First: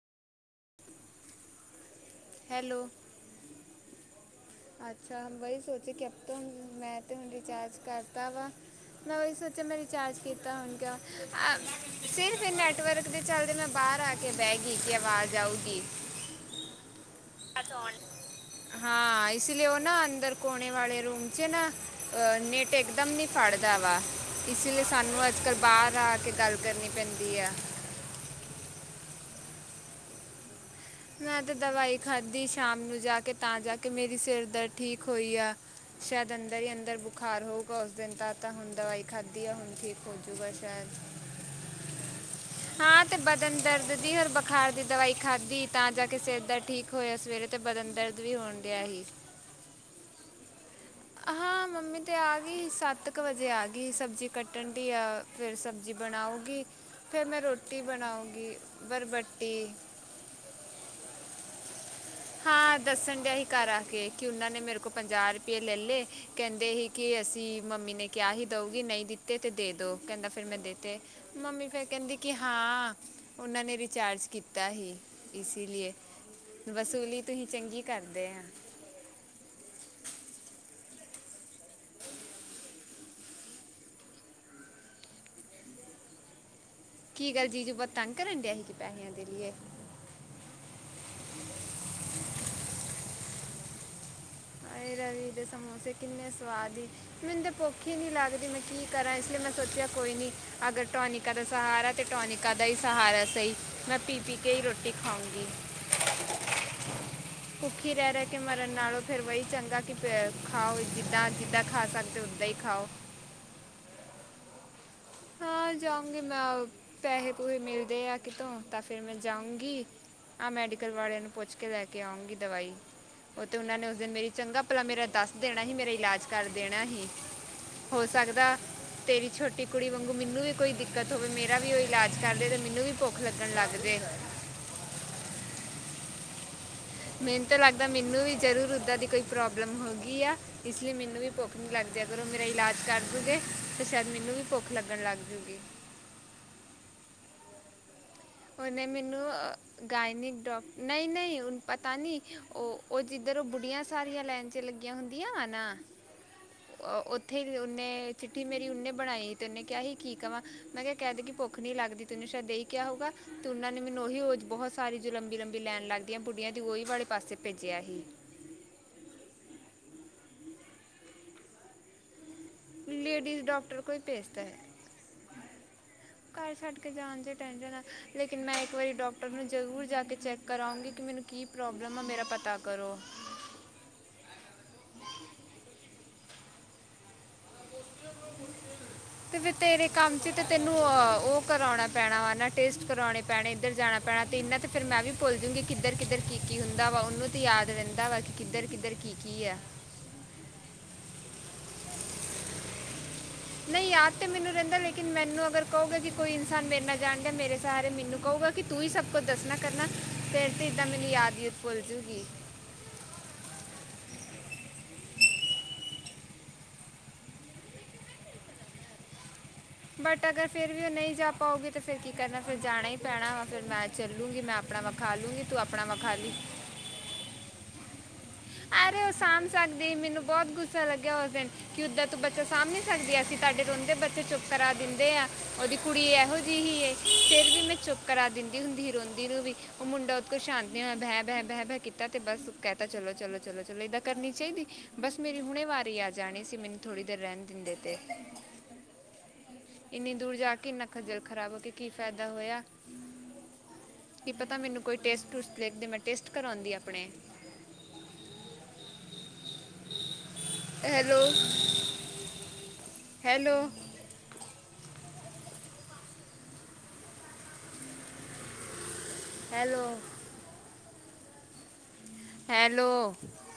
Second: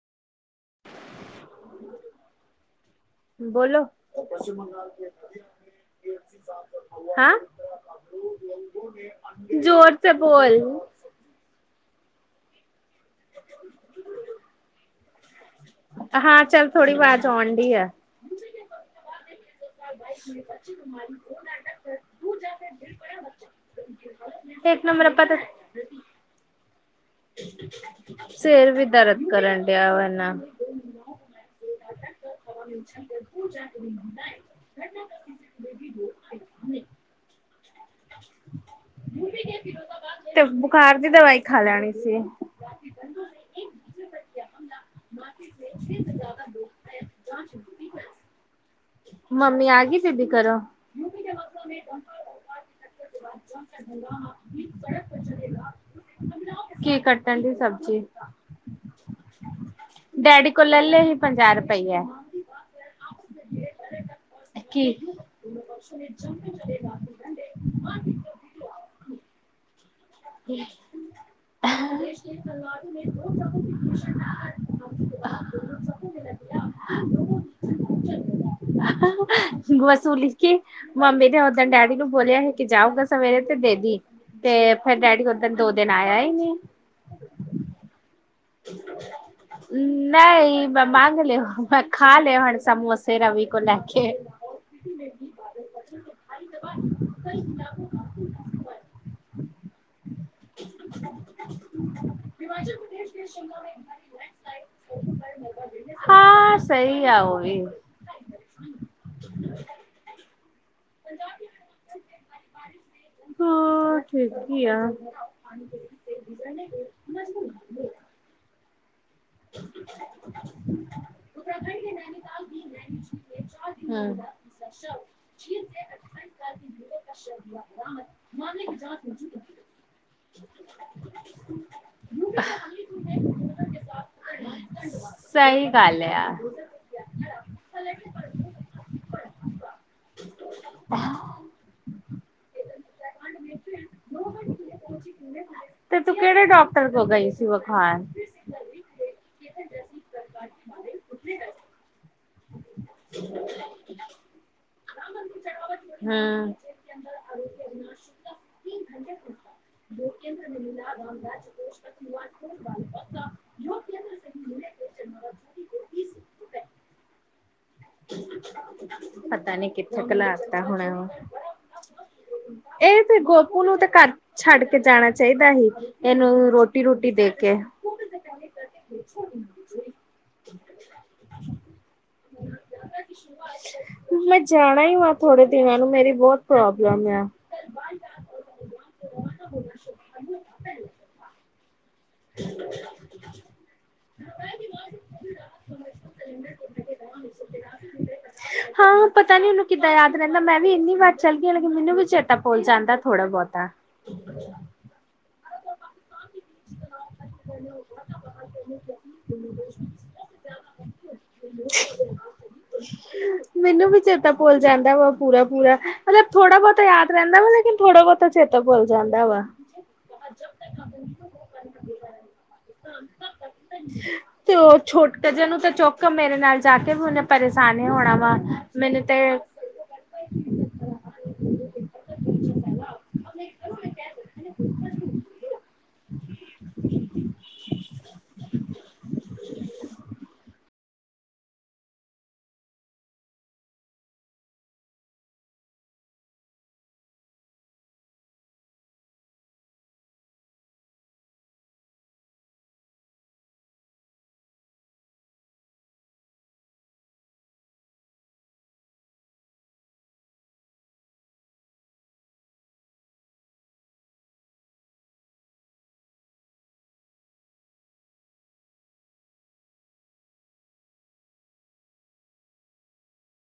[inaudible] Hello ਬੋਲੋ? ਅੱਛਾ ਵਹੀ ਸੋਚ ਰਹੀ। ਕਿ ਅਬ ਤੋ, ਮੈਂ ਤੇ ਹੁਨ ਰਿਚਾਰਜ ਕਰਤਾ ਵਾ। ਮੈਂ ਉਹੀ ਸੋਚਿਆ। ਮੈਂ ਰਿਚਾਰਜ ਕੀਤਾ ਹੁਨ ਕਯਾ? ਆਹ ਸਿਰਫ ਇਹ ਨੈਟਵਰਕ ਦੇ ਚਲਦੇ, ਮੈਂ ਬਾਹਰ ਆ ਕੇ ਬੈ ਗਈ। ਕਿ ਆਵਾਜ ਆਊਗੀ। ਚੱਲ ਥੋੜੀ ਆਵਾਜ ਆਉਂਣ ਡੀ ਆ। ਹਾਂ ਇਸੀ ਲਿਯੇ ਉਹ ਨਾ ਅੰਦਰ ਕੋਣੇ ਵਾਲੇ ਰੂਮ ਚ ਨਾ, ਇਹ ਨੈੱਟ ਇੱਕਦਮ ਨੀ ਫੜਦਾ ਵਾ। ਇਸੀਲੀਏ ਸਾਨੂੰ ਅੱਜ ਕੱਲ ਬਾਹਰ ਆ-ਆ ਕੇ ਗੱਲ ਕਰਨੀ ਪੈਂਦੀ ਹੈ। ਸਿਰ ਵੀ ਦਰਦ ਕਰਨ ਡਿਆ ਵਾ ਐਨਾ। ਮੈਂ ਤੇ ਦਵਾਈ ਖਾਧੀ ਸ਼ਾਮ ਨੂੰ ਜਾ ਕੇ ਤਾਂ ਜਾ ਕੇ ਮੇਰੀ ਸਿਰ ਦਰਦ ਠੀਕ ਹੋਈ ਆ। ਸ਼ੈਦ ਅੰਦਰ ਈ ਅੰਦਰ ਬੁਖਾਰ ਹੋ ਗਾ ਉਸ ਦਿਨ ਦਾ ਤਾਂ ਹੁਣ ਦਵਾਈ ਖਾਧੀ ਆ ਹੁਣ ਠੀਕ ਤੇ ਹੋਜੂਗਾ ਬੁਖਾਰ ਦੀ ਸ਼ੈਦ। ਦਵਾਈ ਖਾ ਲੈਣੀ ਸੀ। ਹਾਂ, ਤੇ ਬਦਨ ਦਰਦ ਦੀ ਓਰ ਬੁਖਾਰ ਦੀ ਦਵਾਈ ਖਾਧੀ ਤਾਂ ਜਾ ਕੇ ਸਿਰ ਦਰ ਠੀਕ ਹੋਇਆ ਸਵੇਰੇ ਤੇ ਬਦਨ ਦਰਦ ਵੀ ਹੋਣ ਡਿਆ ਸੀ। ਮੰਮੀ ਆਗੀ ਬੀਬੀ ਘਰੋ? ਹਾਂ, ਮੰਮੀ ਤੇ ਆ ਗੀ ਸੱਤ ਕ ਵਜੇ ਆ ਗੀ ਸਬਜ਼ੀ ਕੱਟਣ ਡੀ ਆ ਫਿਰ ਸਬ ਜ਼ੀ ਬਣਾਊਗੀ ਕੀ ਫਿਰ ਕੱਟਣ ਮੈਂ ਦੀ ਰੋਟੀ ਸਬਜ਼ੀ ਬਣਾਊਗੀ ਬਰਬਟੀ। ਡੈਡੀ ਕੋਲ ਲੈ ਲੇ ਸੀ ਪੰਜਾਹ ਰੁਪਈਆ। ਹਾਂ, ਦੱਸਣ ਡਿਆ ਸੀ ਘਰ ਆ ਕੇ ਕਿ ਉਨ੍ਹਾਂ ਨੇ ਮੇਰੇ ਕੀ ਕੋਲ ਪੰਜਾਹ ਰਪਏ ਲੇ ਕੈਂਦੇ ਸੀ ਕੀ ਅਸੀਂ ਮੰਮੀ ਨੇ ਕਿਆ ਸੀ ਦਊਗੀ ਨਈ ਦਿੱਤੇ ਤੇ ਦੇ ਦੋ। ਕੈਂਦਾ ਫਿਰ ਮੈਂ ਦੇ ਤੇ ਮੰਮੀ ਫੇਰ ਕੈਂਦੀ ਕੀ ਹਾਂ। ਉਨਾਂ ਨੇ ਰਿਚਾਰਜ ਕੀਤਾ ਸੀ ਇਸੀ ਲਈ ਏ। ਵਸੂਲੀ ਤੁਸੀਂ ਚੰਗੀ ਕਰਦੇ ਆ। ਵਸੂਲੀ ਕੀ ਮੰਮੀ ਨੇ ਓਦਨ ਡੈਡੀ ਨੂੰ ਬੋਲਿਆ ਸੀ ਕੀ ਜਾਊਗਾ ਸਵੇਰੇ ਤੇ ਦੇਦੀ ਤੇ ਫੇਰ ਡੈਡੀ ਓਦਣ ਦੋ ਦਿਨ ਆਇਆ ਈ ਨੀ। ਕੀ ਗੱਲ ਜੀਜੂ ਬੋਤ ਤੰਗ ਕਰਨ ਡਿਆ ਸੀ ਪੈਸਿਆਂ ਦੇ ਲੀ ਏ। ਨਈ ਮੈਂ ਮੰਗ ਲੇ ਮੈਂ ਖਾ ਲੇ ਹੁਣ ਸਮੋਸੇ ਰਵੀ ਕੋ ਲੈ ਕੇ। ਆਏ ਰਵੀ ਦੇ ਸਮੋਸੇ ਕਿੰਨੇ ਸਵਾਦ ਸੀ ਮੈਨੂੰ ਤਾਂ ਭੁੱਖ ਈ ਨੀ ਲੱਗਦੀ ਮੈਂ ਕੀ ਕਰਾਂ ਇਸ ਲਈ ਮੈਂ ਸੋਚਿਆ ਕੋਈ ਨੀ। ਅਗਰ ਟੋਨੀਕਾ ਦਾ ਸਹਾਰਾ ਤੇ ਟੋਨੀਕਾ ਦਾ ਈ ਸਹਾਰਾ ਸਈ ਮੈਂ ਪੀ-ਪੀ ਕੇ ਈ ਰੋਟੀ ਖਾਊਂਗੀ। ਹਾਂ ਸਈ ਆ ਓ ਵੀ। ਭੁੱਖੀ ਰਹਿ ਰਹਿ ਕੇ ਮਰਨ ਨਾਲੋਂ ਫੇਰ ਵੀ ਚੰਗਾ ਕੀ ਪੇ ਖਾਓ ਜਿੱਦਾਂ-ਜਿੱਦਾਂ ਖਾ ਸਕਦੇ ਓਦਾਂ ਈ ਖਾਓ। ਹਾਂ, ਠੀਕ ਈ ਆ। ਹਾਂ, ਜਾਊਂਗੀ ਮੈਂ ਪੈਸੇ ਪੂਸੇ ਮਿਲਦੇ ਆ ਕਿਤੋਂ। ਤਾਂ ਫਿਰ ਮੈਂ ਜਾਊਂਗੀ ਆ ਮੈਡੀਕਲ ਵਾਲਿਆਂ ਨੂੰ ਪੁੱਛ ਕੇ ਲੈ ਕੇ ਆਊਂਗੀ ਦਵਾਈ। ਓ ਤੇ ਓਨਾਂ ਨੇ ਉਸ ਦਿਨ ਮੇਰੀ ਚੰਗਾ ਭਲਾ ਮੇਰਾ ਦੱਸ ਦੇਣਾ ਸੀ ਮੇਰਾ ਇਲਾਜ ਕਰ ਦੇਣਾ ਸੀ। ਹੋ ਸਕਦਾ ਤੇਰੀ ਛੋਟੀ ਕੁੜੀ ਵਾਂਗੂ ਮੈਨੂੰ ਵੀ ਕੋਈ ਦਿੱਕਤ ਹੋਵੇ ਮੇਰਾ ਵੀ ਓ ਇਲਾਜ ਕਰਦੇ ਤੇ ਮੈਨੂੰ ਵੀ ਭੁੱਖ ਲੱਗਣ ਲੱਗ ਜੇ। ਸਈ ਗੱਲ ਆ। ਮੈਨੂੰ ਤਾਂ ਲੱਗਦਾ ਮੈਨੂੰ ਵੀ ਜ਼ਰੂਰ ਓਦਾਂ ਦੀ ਕੋਈ ਪ੍ਰੋਬਲਮ ਹੋਗੀ ਆ ਇਸ ਲਈ ਮੈਨੂੰ ਵੀ ਭੁੱਖ ਲੱਗ ਦਿਆ ਕਰੋ ਮੇਰਾ ਇਲਾਜ ਕਰ ਦੂਗੇ ਤਾਂ ਸ਼ੈਦ ਮੈਨੂੰ ਵੀ ਭੁੱਖ ਲੱਗਣ ਲੱਗ ਜੂਗੀ। ਤੇ ਤੂੰ ਕਿਹੜੇ ਡੋਕਟਰ ਕੋਲ ਗਈ ਸੀ ਵਖਾਨ? ਉਨੇ ਮੈਨੂੰ ਗਾਈਨਿਕ ਡੋਕ ਨਈ-ਨਈ ਉਨ ਪਤਾ ਨੀ। ਓ-ਓ ਜਿੱਧਰ ਓ ਬੁੜੀਆਂ ਸਾਰੀਆਂ ਲਾਈਨ ਚ ਲੱਗੀਆਂ ਹੁੰਦੀਆਂ ਵਾ ਨਾ। ਹੂੰ। ਅ ਉੱਥੇ ਈ ਉਨੇ ਚਿੱਠੀ ਮੇਰੀ ਉਨੇ ਬਣਾਈ ਤੇ ਉਨੇ ਕਿਆ ਸੀ ਕੀ ਕਵਾਂ ਮੈਂ ਕਿਆ ਕੈ ਦੇ ਕੀ ਭੁੱਖ ਨੀ ਲੱਗਦੀ ਤੈਨੂੰ ਸ਼ਾਇਦ ਏਈ ਕਿਆ ਹੋਊਗਾ। ਤੇ ਓਨਾਂ ਨੇ ਮੈਨੂੰ ਓਹੀ ਬੋਹ ਸਾਰੀ ਜੋ ਲੰਬੀ ਲੰਬੀ ਲੈਣ ਲੱਗਦੀਆਂ ਬੁੱਡੀਆਂ ਦੀ ਓਈ ਵਾਲੇ ਪਾਸੇ ਭੇਜਿਆ ਸੀ। ਪਤਾ ਨੀ ਕਿੱਥੇ ਕੁ ਲਾ ਦਿੱਤਾ ਹੋਣਾ। ਏ ਤੇ ਗੋਪੂ ਨੂੰ ਤੇ ਘਰ ਛੱਡ ਕੇ ਜਾਣਾ ਚਾਈਦਾ ਸੀ ਏਨੂੰ ਘਰ ਛੱਡ ਰੋਟੀ ਕੇ ਰੂਟੀ ਜਾਣ ਦੇ ਦੀ ਕੇ। ਟੈਨਸ਼ਨ ਆ ਲੇਕਿਨ ਮੈਂ ਇੱਕ ਵਾਰੀ ਡੋਕਟਰ ਨੂੰ ਜ਼ਰੂਰ ਜਾ ਕੇ ਚੈੱਕ ਕਰੂਗੀ ਕਿ ਮੈਨੂੰ ਕੀ ਪ੍ਰੋਬਲਮ ਆ ਮੇਰਾ ਪਤਾ ਕਰੋ। ਮੈਂ ਜਾਣਾ ਈ ਵਾਂ ਥੋੜੇ ਦਿਨਾਂ ਨੂੰ ਮੇਰੀ ਬੋਤ ਪ੍ਰੋਬਲਮ ਆ। ਤੇ ਫੇਰ ਤੇਰੇ ਕੰਮ ਚ ਤੇ ਤੈਨੂੰ ਓ ਕਰਾਉਣਾ ਪੈਣਾ ਵਾ ਨਾ ਟੇਸਟ ਕਰਾਓਣੇ ਪੈਣੇ ਇੱਧਰ ਜਾਣਾ ਪੈਣਾ ਤੇ ਇਨਾਂ ਤੇ ਫਿਰ ਮੈਂ ਵੀ ਭੁੱਲ ਜੂਗੀ ਕਿੱਧਰ-ਕਿੱਧਰ ਕੀ-ਕੀ ਹੁੰਦਾ ਵਾ ਉਨੂੰ ਤੀ ਯਾਦ ਰੈਂਦਾ ਵਾ ਕੀ ਕਿੱਧਰ-ਕਿੱਧਰ ਹਾਂ ਪਤਾ ਕੀ-ਕੀ ਨੀ ਆ। ਉਹਨੂੰ [unintelligible] ਮੈਂ ਵੀੰਨੀ ਵਾਰ ਚੱਲ ਗੀਆਂ ਲੇਕਿਨ ਮੈਨੂੰ ਵੀ ਚੇਤਾ ਭੁਲ ਜਾਂਦਾ ਥੋੜਾ ਬੋਤਾ। ਨਹੀਂ ਯਾਦ ਤੇ ਮੈਨੂੰ ਰਹਿੰਦਾ ਲੇਕਿਨ ਮੈਨੂੰ ਅਗਰ ਕੋਗੇ ਕਿ ਕੋਈ ਇਨਸਾਨ ਮੇਰੇ ਨਾਲ ਜਾਣਦਾ ਮੇਰੇ ਸਹਾਰੇ ਮੈਨੂੰ ਕਹੂਗਾ ਕਿ ਤੂੰ ਹੀ ਸਭ ਕੁਝ ਦੱਸਣਾ ਕਰਨਾ ਫਿਰ ਤਾਂ ਇੱਦਾਂ ਮੈਨੂੰ ਯਾਦ ਹੀ [unintelligible] [inaudible] ਮੈਨੂੰ ਵੀ ਚੇਤਾ ਭੁਲ ਜਾਂਦਾ ਵਾ ਪੂਰਾ-ਪੂਰਾ ਮਤਲਬ ਥੋੜਾ ਬਹੁਤਾ ਯਾਦ ਰਹਿੰਵਾ ਲੇਕਿਨ ਥੋੜ੍ਹਾ ਬਹੁਤ ਤਾਂ ਚੇਤਾ ਭੁੱਲ ਜਾਂਦਾ ਵਾ। ਬਟ ਅਗਰ ਫਿਰ ਵੀ ਉਹ ਨਹੀਂ ਜਾ ਪਾਉਗੀ ਤਾਂ ਫਿਰ ਕੀ ਕਰਨਾ ਫਿਰ ਜਾਣਾ ਹੀ ਪੈਣਾ ਵਾ ਫੇਰ ਮੈਂ ਚੱਲੂਗੀ ਤੇ ਮੈਂ ਉਹ ਆਪਣਾ ਵਖਾ ਛੋਟੇ ਲੂੰਗੀ ਜੇ ਨੂੰ ਤੂੰ ਤੇ ਆਪਣਾ ਚੁੱਕ ਵਖਾਲੀ ਮੇਰੇ ਨਾਲ ਜਾ ਕੇ ਵੀ ਉਹਨੇ ਪਰੇਸ਼ਾਨ ਹੀ ਹੋਣਾ। ਵਾ ਅਰੇ ਮੈਨੂੰ ਉਹ ਤੇ ਸਾਂਭ ਸਕਦੇ ਮੈਨੂੰ ਬਹੁਤ ਗੁੱਸਾ ਲੱਗਿਆ ਉਸ ਦਿਨ ਕਿ ਉਦਾਂ ਤੋਂ ਬੱਚਾ ਸਾਂਭ ਨੀ ਸਕਦੀ ਅਸੀਂ ਤੁਹਾਡੇ ਰੋਂਦੇ ਬੱਚੇ ਚੁਪ ਕਰਾ ਦਿੰਦੇ ਆ, ਉਹਦੀ ਕੁੜੀ ਇਹੋ [unintelligible] ਫਿਰ ਵੀ ਮੈਂ ਚੁੱਪ ਕਰਾ ਦਿੰਦੀ ਹੁੰਦੀ ਸੀ ਰੋਂਦੀ ਨੂੰ ਵੀ ਉਹ ਮੁੰਡਾ ਉਤਕ ਸ਼ਾਂਤੀ ਬਹਿ-ਬਹਿ-ਬਹਿ-ਬਹਿ ਕੀਤਾ ਤੇ ਬਸ ਕਹਿ ਤੇ ਚਲੋ ਚਲੋ-ਚਲੋ-ਚਲੋ, ਇਹਦਾ ਕਰਨੀ ਚਾਹੀਦੀ ਬਸ ਮੇਰੀ ਹੁਣੇ ਵਾਰ ਆ ਜਾਣੀ ਸੀ ਮੈਨੂੰ ਥੋੜ੍ਹੀ ਦੇਰ ਰਹਿਣ ਦਿੰਦੇ ਤੇ। ਇੰਨੀ ਦੂਰ ਜਾ ਕੇ ਇੰਨਾ ਖੱਜਲ ਖਰਾਬ ਹੋ ਕੇ ਕੀ ਫਾਇਦਾ ਹੋਇਆ। ਕੀ ਪਤਾ ਮੈਨੂੰ ਕੋਈ ਟੇਸਟ ਟੂਸਟ ਲਿਖਦੇ ਮੈਂ ਟੇਸਟ ਕਰਵਾਉਂਦੀ ਆਪਣੇ ਹੈਲੋ, ਹੈਲੋ। ਹੈਲੋ। ਹੈਲੋ।